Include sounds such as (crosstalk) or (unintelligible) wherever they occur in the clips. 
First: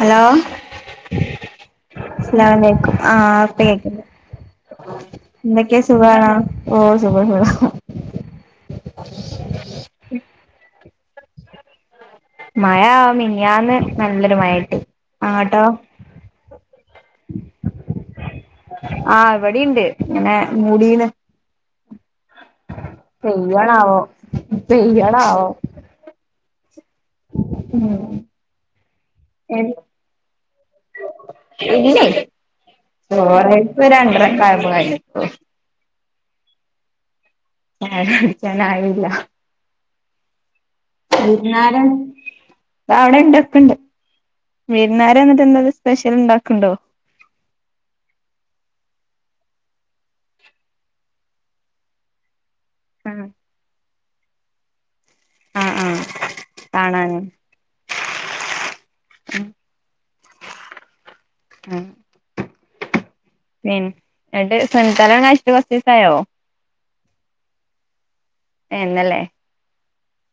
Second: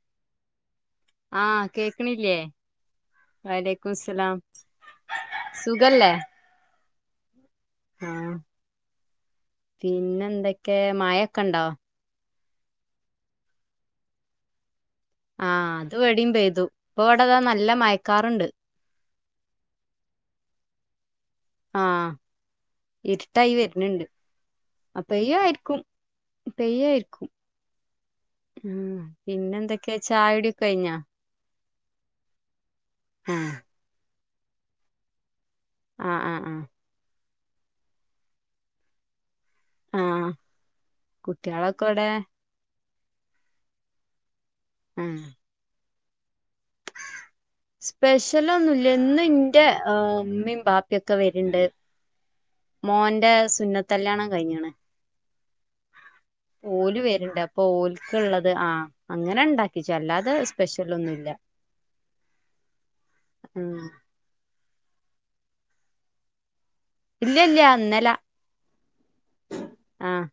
Hello. ആഹ് കേക്കണില്ലേ? അസ്സലാമലൈക്കും ആഹ് ഇപ്പ വലൈക്കു കേക്ക്ണ്ട് മുസ്സലാം. എന്തൊക്കെ സുഖാണോ? ഓഹ് സുഖം സുഖം. ആഹ് പിന്നെ എന്തൊക്കെ മയൊക്കെ ഉണ്ടോ? മഴ മിനിയാന്ന് ന്നല്ലൊരു മഴട്ടി അങ്ങട്ടോ? ത് ഇവടിം പെയ്തു ഇപ്പഇവടെതാ ന്നല്ലെ മയക്കാർണ്ട്. ആഹ് ഇവടീണ്ട് ഇങ്ങനെ മൂടീണ്. ആഹ് ഇരുട്ടായി പെയ്യാണാവോ വെര്ന്ണ്ട്. പെയ്യാണാവോ അപെയ്യായിരിക്കും, പെയ്യായിരിക്കും. ഉം. ഉം പിന്നെന്തൊക്കെ ചായുടിക്കെ കഴിഞ്ഞോ? ഇല്ലേയ് ആഹ് ചോറയ്പ് രണ്ടരക്കായപ്പോ കയിഞ്ഞിട്ടൊള്ളു. ആഹ്, ആഹ്, ആഹ് ഞാന് വിളിക്കാനായില്ല ആഹ് വിര്ന്നാർ കുട്ടികളൊക്കെ ആഹ് ഇവിടെ അവിടെണ്ട് ഒക്കെണ്ട്. വിരുന്നാര് ആഹ് വന്നിട്ട് എന്താന്ന് സ്പെഷ്യല് ഇണ്ടാക്ക്ണ്ടോ? സ്പെഷ്യലൊന്നുല്ല ഇന്ന് ഇന്റെ ഇമ്മീ ബാപ്പിയൊക്കെ വെര്ണ്ട്. ആഹ് മോന്റെ സുന്നത്തെല്ല്യാണം കഴിഞ്ണ്. ആഹ്, ആഹ് ഓല് വേര്ണ്ട് അപ്പൊ ഓൽക്ക്ഇള്ളത് ആഹ് അങ്ങനെണ്ടാക്കിച്ചു അല്ലാതെ സ്പെഷ്യലൊന്നുല്ല. പിന് ന്നട്ട് സുൻത്തല്ലിയാണം കയ്ച്ചിട്ട് കൊർച്ചീസായോ? ഇല്ല, ഇല്ല ഇന്നല. ഏഹ് ഇന്നലേ ആഹ്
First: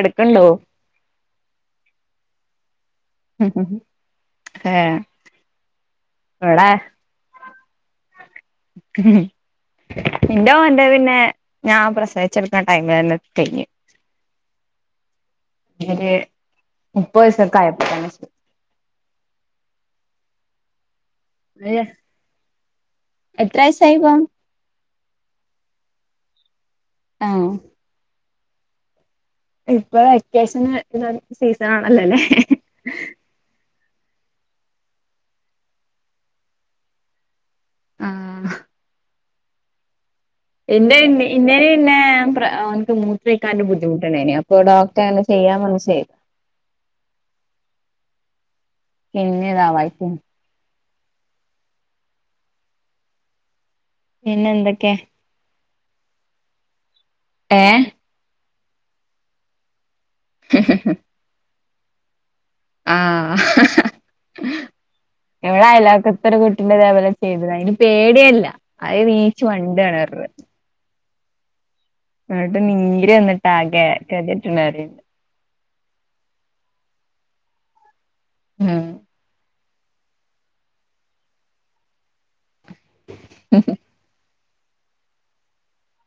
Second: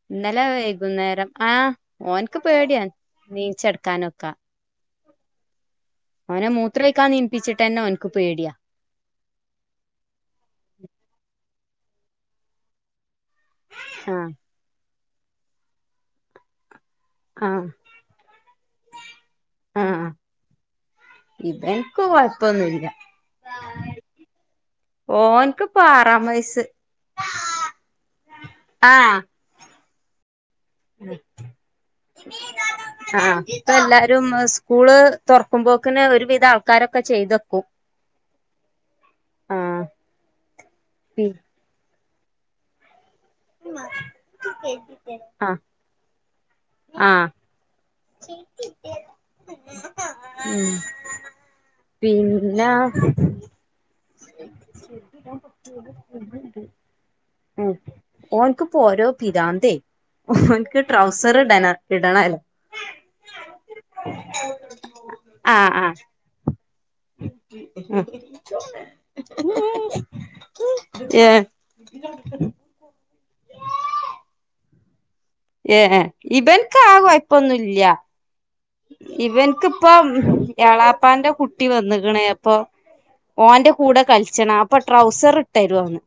അടുക്കുണ്ടോ ഇന്നെലെ വെയ്കുന്നേരം ആഹ് ഓൻക്ക് പേടിയാണ്. ന്നീചടക്കാനൊക്ക ഏഹ് ഓനെ ഇവിടെ മൂത്രേയ്ക്കാൻ ന്നീപ്പിച്ച്ട്ടെന്നെ ഓൻക്ക് പേടിയാ. ഉം ഇന്റെ മോന്റെ പിന്നെഞാൻ പ്രസവിച്ചെട്ക്കുന്ന ടൈമിലെന്നെ കൈഞ്. ആഹ് ഒര് മുപ്പഹീസൊക്കെ ആഹ് ആയപ്പോതെന്നെ ആഹ് ഏഹ് ഇബെൻക്ക് കൊഴപ്പൊന്നുല്ല. എത്ര വയസായി ഇപ്പം ഓന്ക്ക്പ്പോ ആറാംവയസ്. ഏഹ് ആഹ് ഇപ്പൊ വെക്കെശെന് (unintelligible) ആഹ് ഇപ്പഎല്ലാരും സ്കൂള് തുറക്കുമ്പോക്കിന് ഒരുവിധം ആൾക്കാരൊക്കെ ചെയ്തെക്കും. ആഹ് ആഹ് ഇന്റെ ന്ന് പി ഇന്നേ ന്നെ പ്ര ഓൻക്ക് മൂ ത്രൊയ്ക്കാൻ ബുദ്ധിമുട്ടുണ്ടായിനി അപ്പൊ ഡോക്ട്ടറ് ആഹ് അനെചെയ്യാം പർഞ് ചെയ്തു. ആഹ് (inaudible) പിന്നെതാ വായികു ഉം പിന്നാ പിന്നെ എന്തൊക്കെ ഉം ഏഹ് ഓന്ക്ക് പോരോപിരാന്തെ ഹോൻക്ക് ട്രൗസർ ഇടന ഇടണേലോ. ആഹ് ഇവടെ ആഹ് ആഹ് അയലോക്കത് ഒരുകൂട്ടിന്റെതെപോ ത ചെയ്യ്ത്ണ് അയ്ന് പേടിയെല്ല അഹ് ന്നീച്ച് മണ്ടാണർഞ് ഏഹ് ന്നട്ട് നീര് വന്നിട്ടാകെ കെതിയെട്ട്ണ്അറിണ്ട്. ഏഹ് ഇബെൻക്കാ കൊയ്പ്പൊന്നുല്ല ഉം ഇവൻക്ക് പ്പം ഏളാപ്പാന്റെ കുട്ടി വന്ന്ക്ണ് പ്പം ഓന്റെ കൂടെ കളിച്ചണം അപ്പ ട്രൗസറ്ട്ടരോന്ന്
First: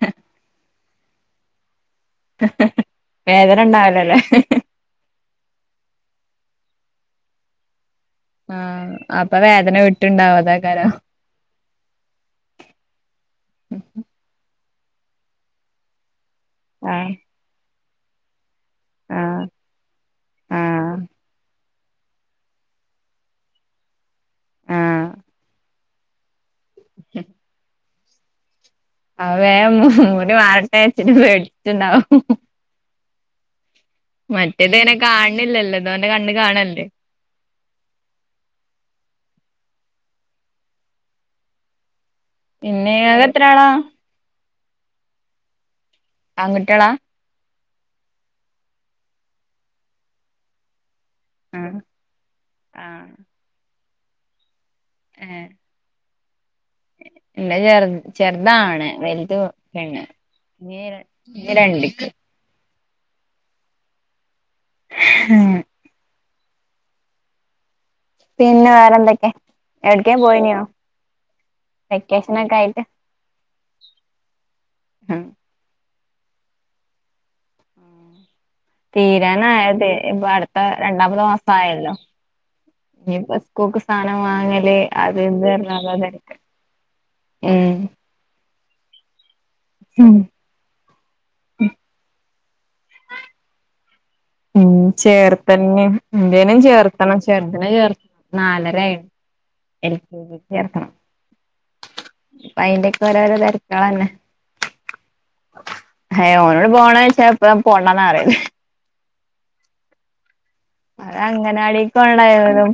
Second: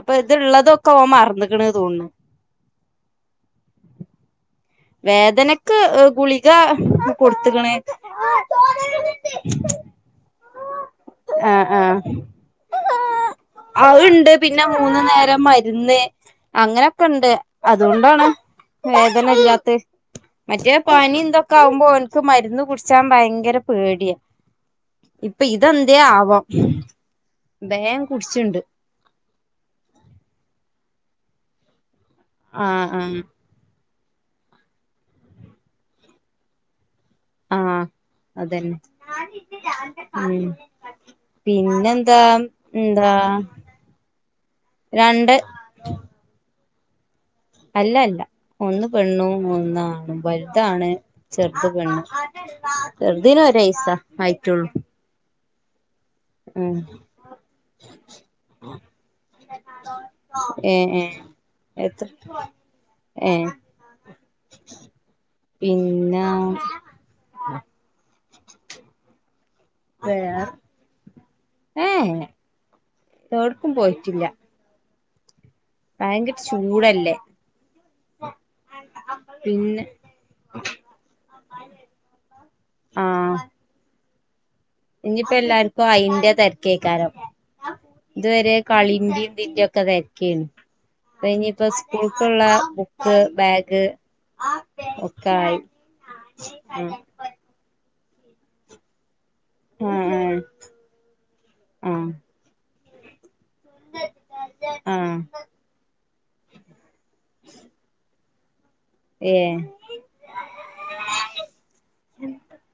അപ്പ ത്ള്ളതൊക്കെ ഓൻ മറ്ന്ന്ക്ക്‌ണ് തോന്ന്ണ് വേദന ണ്ടാവലല്ലേ വേദനക്ക് ഗുളിക കൊടുത്ത്‌ക്ക്‌ണ് ആഹ് അപ്പ വേദന വിട്ട്ണ്ടാവു അതാക്കാരം ആഹ് ആഹ് അഹ്ണ്ട് പിന്നെ മൂന്ന് നേരം മര്ന്ന് അങ്ങനെക്കെ ആഹ് ണ്ട് അത്കൊണ്ടാണ് ആഹ് വേദനല്ലാ മറ്റേ ആഹ് പനി ന്തൊക്കെ ആകുമ്പോ ഓൻക്ക് മരുന്ന് കുട്ച്ചാ ഭയങ്കര പേടിയാ ആഹ് ഇപ്പ ഇതെന്തേ ആവം ബേം കുട്ച്ണ്ട് അഹ് വേ മുറി മാറട്ടെ (unintelligible) പേട്ച്ട്ട്ണ്ടാവും ആഹ് ആഹ് മറ്റേത്ങ്ങനെ കാണ് ണില്ലല്ലോ ഇതോന്റെ കണ്ണ് കാണല്ലേ ആഹ് അതന്നെ ഉം പിന്നെന്താ പിന്നെ എന്താ ഇങ്ങക്ക് എത്ര ആളാ രണ്ട് ആൺകുട്ടികളാ അല്ല അല്ല ഒന്ന് പെണ്ണും ഒന്നാണും വല്താണ് ചെറ്ത് ആഹ് പെണ്ണ് ആഹ് ചെറ്തീന് ഒരൈസാ ആയ്റ്റൊള്ളൂ ഏ ൻ്റെ ചെറ്താണ് വെല്ത് പെണ്ണ് ഏ ഞ് ഏ രണ്ട്ക്ക് എത്ര ഏ (unintelligible) പിന്നാ പിന്നെ വേറെ ന്തൊക്കെ എട്ക്കേം വേറെ പോയിനോ ഏ വെക്കേഷനൊക്കെ ആയിട്ട് എവിടക്കും പോയിട്ടില്ല ഉം ഭയങ്കര ചൂടല്ലേ പിന്നെ തീരാനായത് ഇപ്പൊ അട്ത്ത രണ്ടാമത് മാസായല്ലോ കൂക്ക് സാനം വാങ്ങല് അത് ഇഞ്പ്പോ ഇത് എല്ലാർക്കും പറഞ്ഞുള്ള അയിന്റെ തിരക്ക് തെര്ക്കേക്കാരം ഉം ഇത് വെരെ കളിന്റെതിന്റെ ഒക്കെ ഉം തെര്ക്കെനി തയ്ഞ് പ്പോ സ്കൂൾക്കുള്ള ബുക്ക് ബാഗ് ഉം ഒക്കെ ആയി ചേർത്തന്നെ ഇന്റെനിം ആഹ് ചേർത്തണം ചേർത് നെ ചേർ നാലരയായി എൽ കെ ആഹ് ജി ക്ക്‌ ചേർക്കണം ആഹ് പ്പ അയിന്റെയക്കെ ഓരോരോ തെര്ക്കാള ന്നെ ആഹ് ഹേ ഓനോട് പോണോയ്ച്ചാ പ്പളും പോണ്ടാന്നാ പറയല് ഏ അത് അങ്ങനാടിക് പോണേ ടൈമിലും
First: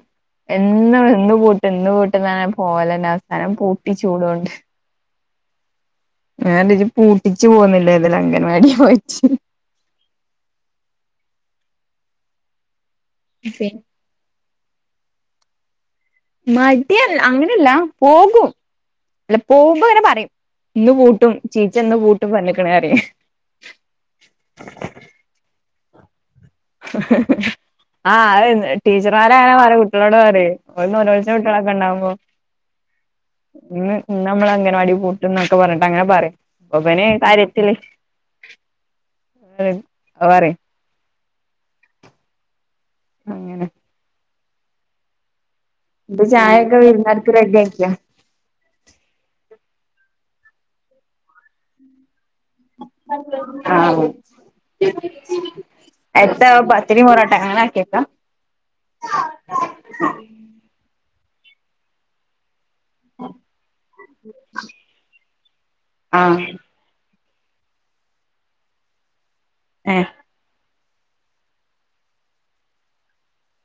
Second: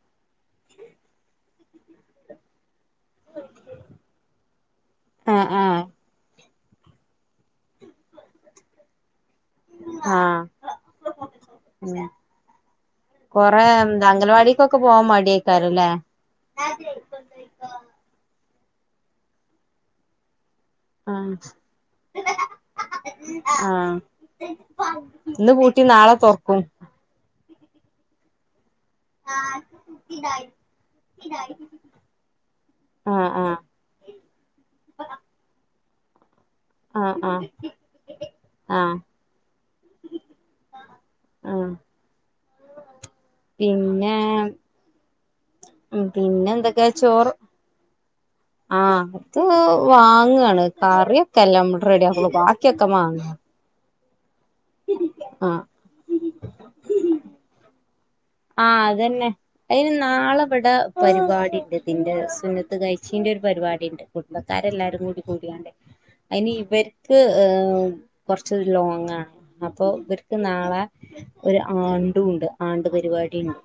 എന്നും ഇന്ന് പൂട്ട് ഇന്ന് പൂട്ട് പോല ന്നെ അവസാനം പൂട്ടി ച്ചൂടോണ്ട് ആഹ് ആഹ് ഞാന്ച് പൂട്ടിച്ച് പോന്നിലെ ഇത് ല് അങ്കൻവാടി പോയിട്ട് ആഹ് ഉം കൊറെ പി അംഗല വാടിക്കൊക്കെ പോവാൻ മടിയേക്കാര ല്ലേ മടിയാണ് അങ്ങനെല്ല പോകും അല്ല പോകുംമ്പങ്ങെനെ പറയും ഇന്ന് പൂട്ടും ആഹ് ചീച്ചന്ന് പൂട്ടും പറ്ഞ്ക്ക്‌ണ് പറിം ആഹ് ഇന്ന് പൂട്ടി നാളെ തൊറ്ക്കും ആഹ് അതന്നെ ടീച്ചർമാരെ അങ്ങനെ പറിം കുട്ടികളോട് പറിം ഓല് നൊലോൾച്ച്ണ കുട്ടികളൊക്കെണ്ടാവുമ്പോ ആഹ് ആഹ് ഇന്ന് ഞമ്മള് അംഗൻവാടി പൂട്ടും എന്നൊക്കെ പറഞ്ഞിട്ട് അങ്ങനെ പറയാം അപ്പൊ ഇബന് ആഹ് ആഹ് കാര്യത്തില് ആഹ് അയ് പറയും ആഹ് അങ്ങനെ പിന്നെ ഉം ഇത് പിന്നെ ചായയൊക്കെ വീരുന്നാര്ക്ക് റെഡി ആക്കിയോ ആഹ അത് വാങ്ങാണ് കറിയൊക്കെ അല്ലെ നമ്മള് റെഡി ആക്കുള്ളൂ ബാ ആഹ് ആഹ് എത്ത പത്തിരി പോറട്ടാ അങ്ങനെ ആക്കിയേക്കാ ആ അതന്നെ അതിന് നാളെ ഇവിടെ പരിപാടി ഇണ്ട് ഇതിന്റെ സുന്ന കഴിച്ചീന്റെ ഒരു പരിപാടിണ്ട് കുടുംബക്കാരെല്ലാരും കൂടി കൂടിയാണ്ട് ആഹ് അതിനി ഇവർ ക്ക് കുറച്ച് ലോങ്ങ അപ്പോ ഏഹ് ഇവര് ക്ക് നാളെ ഒരു ആണ്ടു ഉണ്ട് ആണ്ട് പ പരിപാടിണ്ട്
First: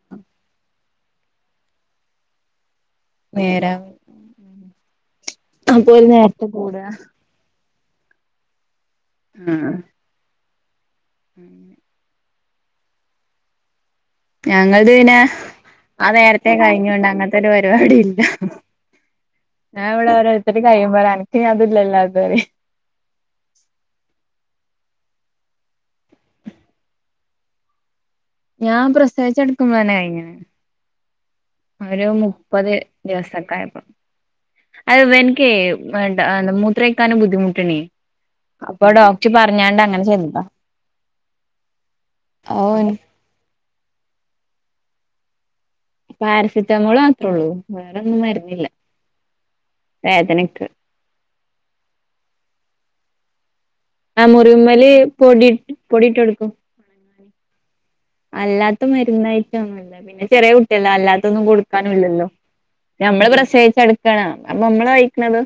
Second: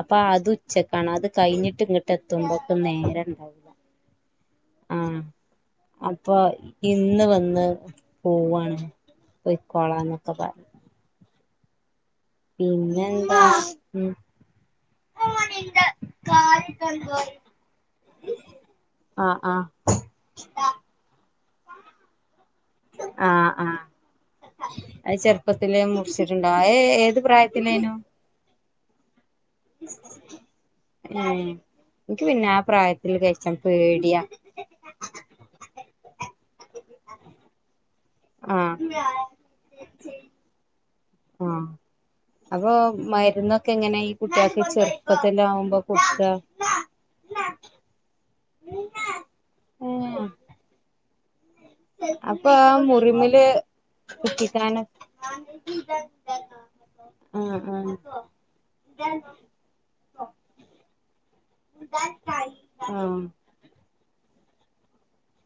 അപ്പൊ അത് ഉച്ചക്കാണ് അത് കഴിഞ്ഞിട്ട് ഇങ്ങോട്ട് എത്തുമ്പോക്കും നേരം നേരാ ആഹ് ഓല് അപ്പൊ നേരത്തെ കൂടാ ഇന്ന് വന്ന് പോവാണ് ആഹ് പോയിക്കോളാ എന്നൊക്കെ പറഞ്ഞു (unintelligible) പിന്നെ എന്താ ഞങ്ങളത് പിന്നെ ആ നേരത്തെേ കഴിഞ്ഞോണ്ട് ഉം അങ്ങനത്തെ ഒരു പരിപാടി ഇല്ല ആഹ് ആഹ് ഞാൻ ഇവിടെ ഒരോര്ത്തര് കഴിയുമ്പൊഴ് അനക്ക് ഇഞ് അത് ഇതില്ലല്ലോ എന്ന് പറയും ആഹ് ആഹ് അത് ചെറുപ്പത്തിലെ മുറിച്ചിട്ടുണ്ടാവും അത്ഏത് പ്രായത്തിലേനു ഞാൻ പ്രസവിച്ച് കടുക്കുമ്പോ തന്നെ കഴിഞ്ഞ്ണ് ഏഹ് ഒരു ഇനിക്ക് പിന്നെ ആ മുപ്പത് പ്രായത്തില് കഴിച്ചാൻ ദിവസൊക്കെ ആയപ്പോ പേടിയാ അത് ഇവൻക്കേ മൂത്രൊയിക്കാനും ബുദ്ധിമുട്ടണേ അപ്പൊ ആഹ് ഡോക്ടർ പറഞ്ഞാണ്ട് അങ്ങനെ ചെയ്തതാ ആഹ് അപ്പൊ ഓൻ മരുന്നൊക്കെ എങ്ങനെ ഈ കുട്ടികൾക്ക് ചെറുപ്പത്തില് ആവുമ്പോ പാരസിറ്റമോൾ മാത്രേള്ളൂ വേറൊന്നും മരുന്നില്ല ഏഹ് വേദനക്ക് അപ്പൊ ആ മുറിമില് ആ കുത്തിക്കാന് മുറീമല് പൊടി പൊടിട്ട് കൊടുക്കും ആഹ് ആഹ് അല്ലാത്ത മരുന്നയിറ്റം ഒന്നുല്ല പിന്നെ ചെറിയ കുട്ടിയല്ലെ അല്ലാത്തൊന്നും കൊടുക്കാനും ഇല്ലല്ലോ ആഹ് നമ്മള് പ്രസവിച്ച് കട ക്കാണ് അപ്പൊ നമ്മള് കയിക്കണത്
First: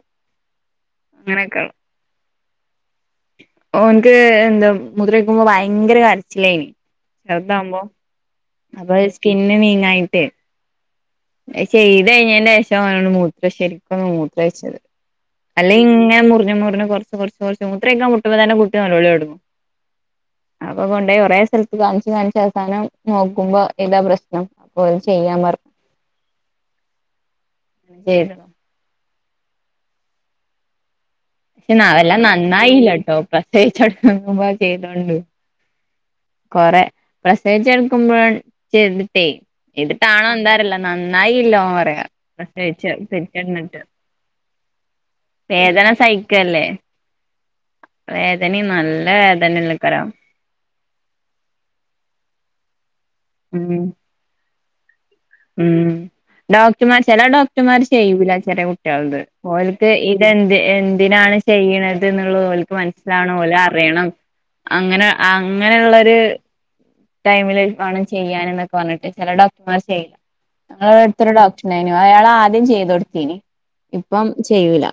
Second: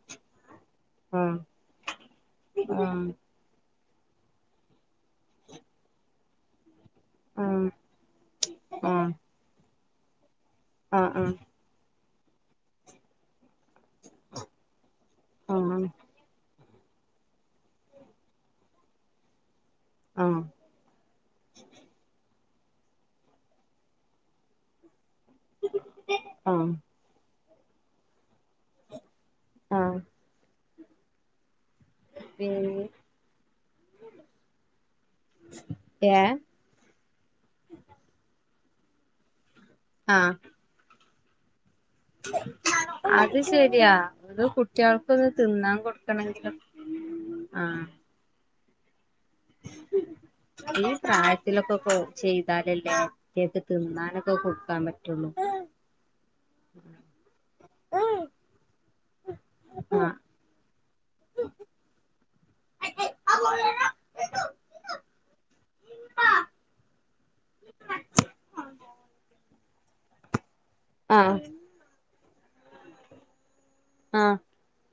ആഹ് അങ്ങനെയൊക്കെ ആഹ് ഓന്ക്ക് എന്താ മുത്രം ഒഴിക്കുമ്പോ ഭയങ്കര കരച്ചില്ലേനി ചെറുതാവുമ്പോ അപ്പൊ ആഹ് സ്കിന്ന് നീങ്ങായിട്ടേ ആഹ് ആഹ് ചെയ്ത് കഴിഞ്ഞേന്റെ ശേഷമാണ് മൂ ശരിക്കും ഒന്നു മൂത്ര ഒയ്ച്ചത് അല്ലെ ആഹ് ഇങ്ങനെ മുറിഞ്ഞ് മുറിഞ്ഞ് കൊറച്ച് കുറച്ച് മൂത്ര ഒഴിക്കാൻ മുട്ടുമ്പോ തന്നെ കുട്ടി നെലോളി തൊടങ്ങും ആഹ് അപ്പൊ കൊണ്ടോയി കൊറെ സ്ഥലത്ത് കാണിച്ചു കാണിച്ച് അവസാനം നോക്കുമ്പോ ഇതാ പ്രശ്നം അപ്പം ഓൽ ചെയ്യാൻ പറഞ്ഞ് ആഹ് ഏതാ ആഹ് പക്ഷെ ന്ന വെല്ലാ പിന്നെ നന്നായില്ലട്ടോ പ്രസവിച്ചടുക്കുമ്പോ ചെയ്തോണ്ട് ഏഹ് കൊറെ പ്രസവിച്ചെട്ക്കുമ്പോ ചെയ്തിട്ടേ ഇതിട്ടാണോ ആഹ് എന്താറില നന്നായില്ലാ ഓം പറയാ പ്രസവിച്ച് അത് പെറ്റെന്നിട്ട് ശരിയാ. ഇത് കുട്ടികൾക്കൊന്ന് തിന്നാ വേദന കൊട്ക്കണെങ്കിലും ആഹ് വേദനിം നല്ല വേദനല്ലെക്കാരം ഈ പ്രായത്തിലൊക്കാ പ്പൊ ചെയ്താലല്ലേ കുട്ട്യേക്ക് ത് ഉം ന്നാനൊക്കെ കൊട്ക്കാൻ പറ്റൊള്ളൂ. ഉം. ഡോക്ടമാര് ചെല ഡോക്ടമാര് ചെയ്യൂല ചെറ്യേ കുട്ട്യേൾത്. ഓൽക്ക് ആഹ് ഇതെന്ത് എന്തിനാണ് ചെയ്യ്ണത് ന്ന്ള്ളത് ഓൽക്ക് മൻസ്സിലാവണം ഓലറിയണം. അങ്ങനെ അങ്ങനെള്ളൊര് ടൈമില് വാണം ചെയ്യാന് ന്നൊക്കെ പർഞ്ഞിട്ട്. ചെല ഡോക്ടമാര് ചെയ്യും. ഞങ്ങളെ വടട്ത്തൊരു ആഹ് ഡോക്ട് ന്നെയ്‌നു. അയാള് ആദ്യം ചെയ്തൊട്ത്തീനി. ഇപ്പം ആഹ് ചെയ്യൂല.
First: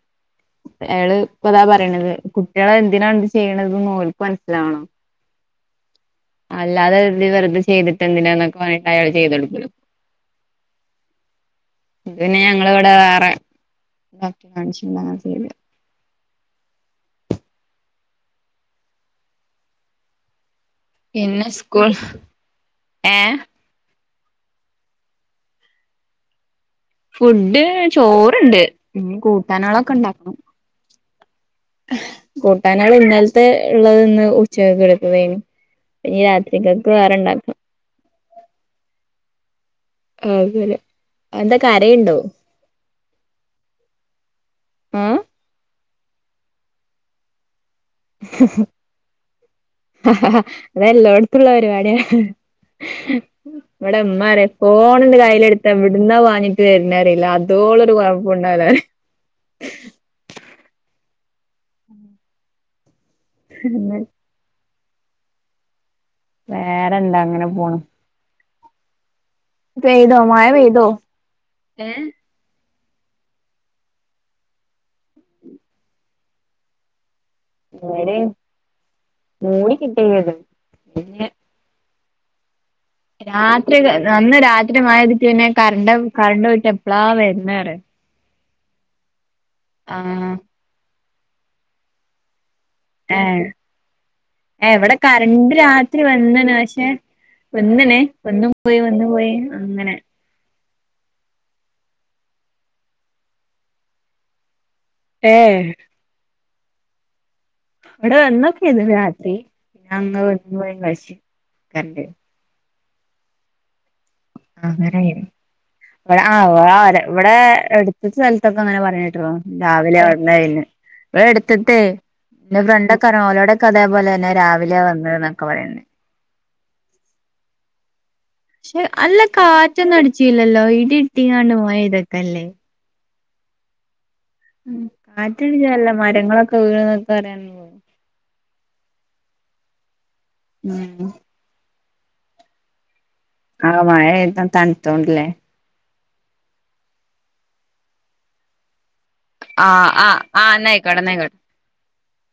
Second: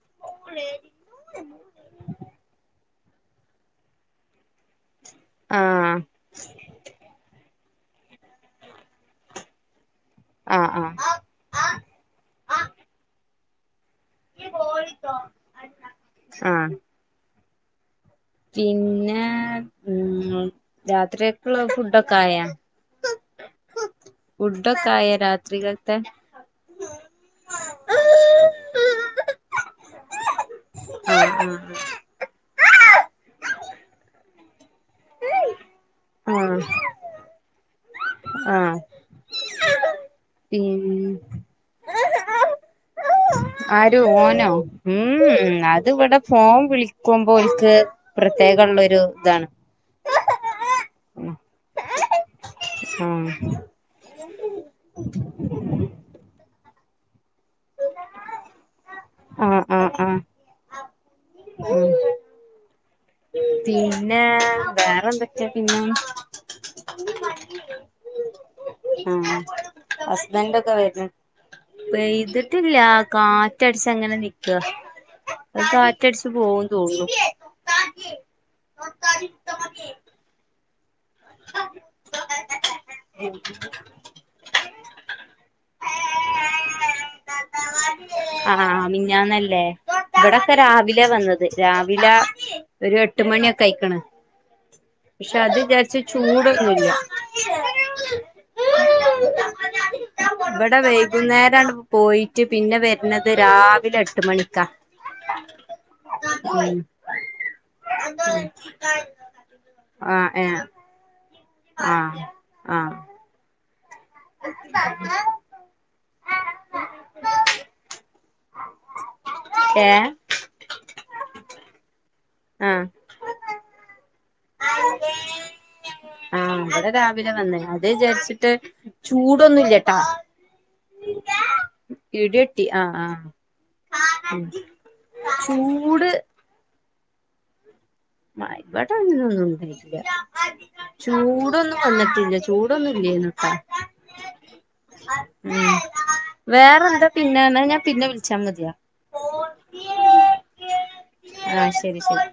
അയാള് പ്പതാ പറയിണത്. കുട്ട്യള് എന്തിനാണ് ഇത് ചെയ്യ്ണത് ന്ന് ഓൽക്ക് മൻസ്സിലാവണം. ആഹ് അല്ലാതെ ത് വെറ്തെ ചെയ്തിട്ടെന്തിനാന്നൊക്കെ പർഞ്ഞിട്ട് അയാള് ചെയ്തൊട്ക്കൂല. ആഹ് ആഹ് ഇത് പിന്നെ ആഹ് ഞങ്ങള് വടെ വേറെ ഡോക്ടെ കാണിച്ച് ന്നാ അങ്ങനെ ചെയ്തത് ആഹ് പിന്നേ പിന്നെ രാത്രിയേക്ക്ള്ള സ്കൂൾ ഫുഡൊക്കെ ആയാ ഏഹ് ഫുഡൊക്കായൊ രാത്രിക്കത്തെ? ഫുഡ് ചോറ്ണ്ട്. ഇഞ്ഞ് കൂട്ടാനേളൊക്കെണ്ടാക്കണം. ആഹ് ആഹ് ആഹ് കൂട്ടാനേള് ഇന്നൽത്തെള്ളത് ന്ന് ഉച്ചകേക്ക് ഇ ത്ത് വെയ്ന്. ഇനി ആഹ് രാത്രിക്കക്ക് വേറെ ണ്ടാ ആഹ് (unintelligible) ല് പിൻ അന്താ കരയ്ണ്ടോ? ആര് ഓനോ ആ ഉം, ഉം അത് വടെ ഫോൺ വിളിക്കുമ്പൊ ഓൽക്ക് പ്രത്യേകള്ളൊരുതാ. അതെല്ലോട്ത്തുള്ള പരിപാടിയാ ആഹ് വടെ മ്മ റിം ഫോണ്ന്ന് കൈയിലെ തെ എവ്ട്ന്നാ പാഞ്ഞിട്ട് വെര്ണറീല. അതോളൊരു കൊഴപ്പുണ്ടാവൂലാറിം. ആഹ് ആഹ് ആഹ് ആഹ് ഉം പിന്നേ വേറെന്തൊക്കെ പിന്നെ? വേറെന്താ ങ്ങനെ പോണ്. ആഹ് പെയ്തോ മഴ ഹസ്ബൻ്റൊക്കെ പെയ്തോ വെര്ന് പെയ്ത് ട്ടില്ലാ കാറ്റട്ച്ചങ്ങനെ നിക്കാ അത് കാറ്റട്ച്ച് പോവും തോന്ന്ണു. വേടിം മൂടിക്കെട്ടിയൊക്കെ ചെയ്ത് ണ് പിന്നെ (inaudible) രാത്രിക്കെ ന്നന്ന രാത്രി മഴെയ്തിട്ട് പിന്നെ കറണ്ട് കറണ്ട് പോയിട്ട് എപ്പളാ വെര്ണറ്യോ അഹ് ആഹ് മിഞ്ഞാന്നല്ലേ ആ ഇവടൊക്കെ രാവിലേ വന്നത് രാവിലാ ഒരു ഏ എട്ട് മണിയൊക്കെ അയ്ക്ക്ണ് ഏ ഇവടെ കരണ്ട് രാത്രി വന്ന്ണ് പക്ഷെ ചൂടൊന്നുല്ല വന്ന്ണ് വന്നും പോയും വന്ന് പോയിം അങ്ങനെ ഇവടെ വൈകുന്നേരാണ്ട് പോയിറ്റ് പിന്നെ വെര്ണത് രാവിലെ എട്ട് മണിക്കാ ഏഹ് ഉം ഇവിടെ വന്നൊക്കെയ്ത്ണ് രാത്രി അങ്ങനെ ആഹ് വന്നും ഏഹ് പോയും കൾച്ച ആഹ് ആഹ് അങ്ങനെയ്നി വടെ ആഹ് വ്ടെ അട്ത്ത സെൽ ത്തൊക്കെ അങ്ങനെ പറഞ്ഞേട്ട്ണു രാവിലെയാ ഏഹ് വന്നേയ്ന് ഇവടെ എട്ത്ത്ത്തെ ഇൻ്റെ ആഹ് ഫ്രണ്ടൊ ക്കർഞ്ഞ് ഓലോടൊക്കെ അതേപോലെയെന്നെ രാവിലേ വന്നേന്നൊക്കെ പറീണ്ട് ആഹ് ബടെ രാവിലെ വന്നേ അത്ചാരിച്ച് ട്ട് പക്ഷെ നല്ല കാറ്റൊന്നും ചൂടൊന്നുല്ല്യട്ടോ അടിച്ചില്ലല്ലോ ഇടി ഇട്ടിങ്ങാണ്ട് മഴ പെയ്തൊക്കെയല്ലേ ഇടിയെട്ടി. ആഹ് ആഹ് ഉം ഉം കാറ്റടിച്ചല്ല ചൂട് മരങ്ങളൊക്കെ വീണ്ന്നൊക്കെ അറിയാന് ആഹ് ഇവടെ അങ്ങനൊന്നും ഇല്ല ഉം ചൂടൊന്നും വന്നിട്ടില്ല ചൂടൊന്നും ഇല്ലേയ്ന്ന്. അടെ മഴെയ്ത് തണ്ത്തോണ്ട്ലേ. ഉം വേറെ എന്താ പിന്നെ ന്നാ ഞാൻ പിന്നെ വിളിച്ചാ മത്യാ ആഹ് ആഹ് ആഹ് ന്നായിക്കോട്ടെന്നായിക്കോട്ടെ ശെരി ശെരി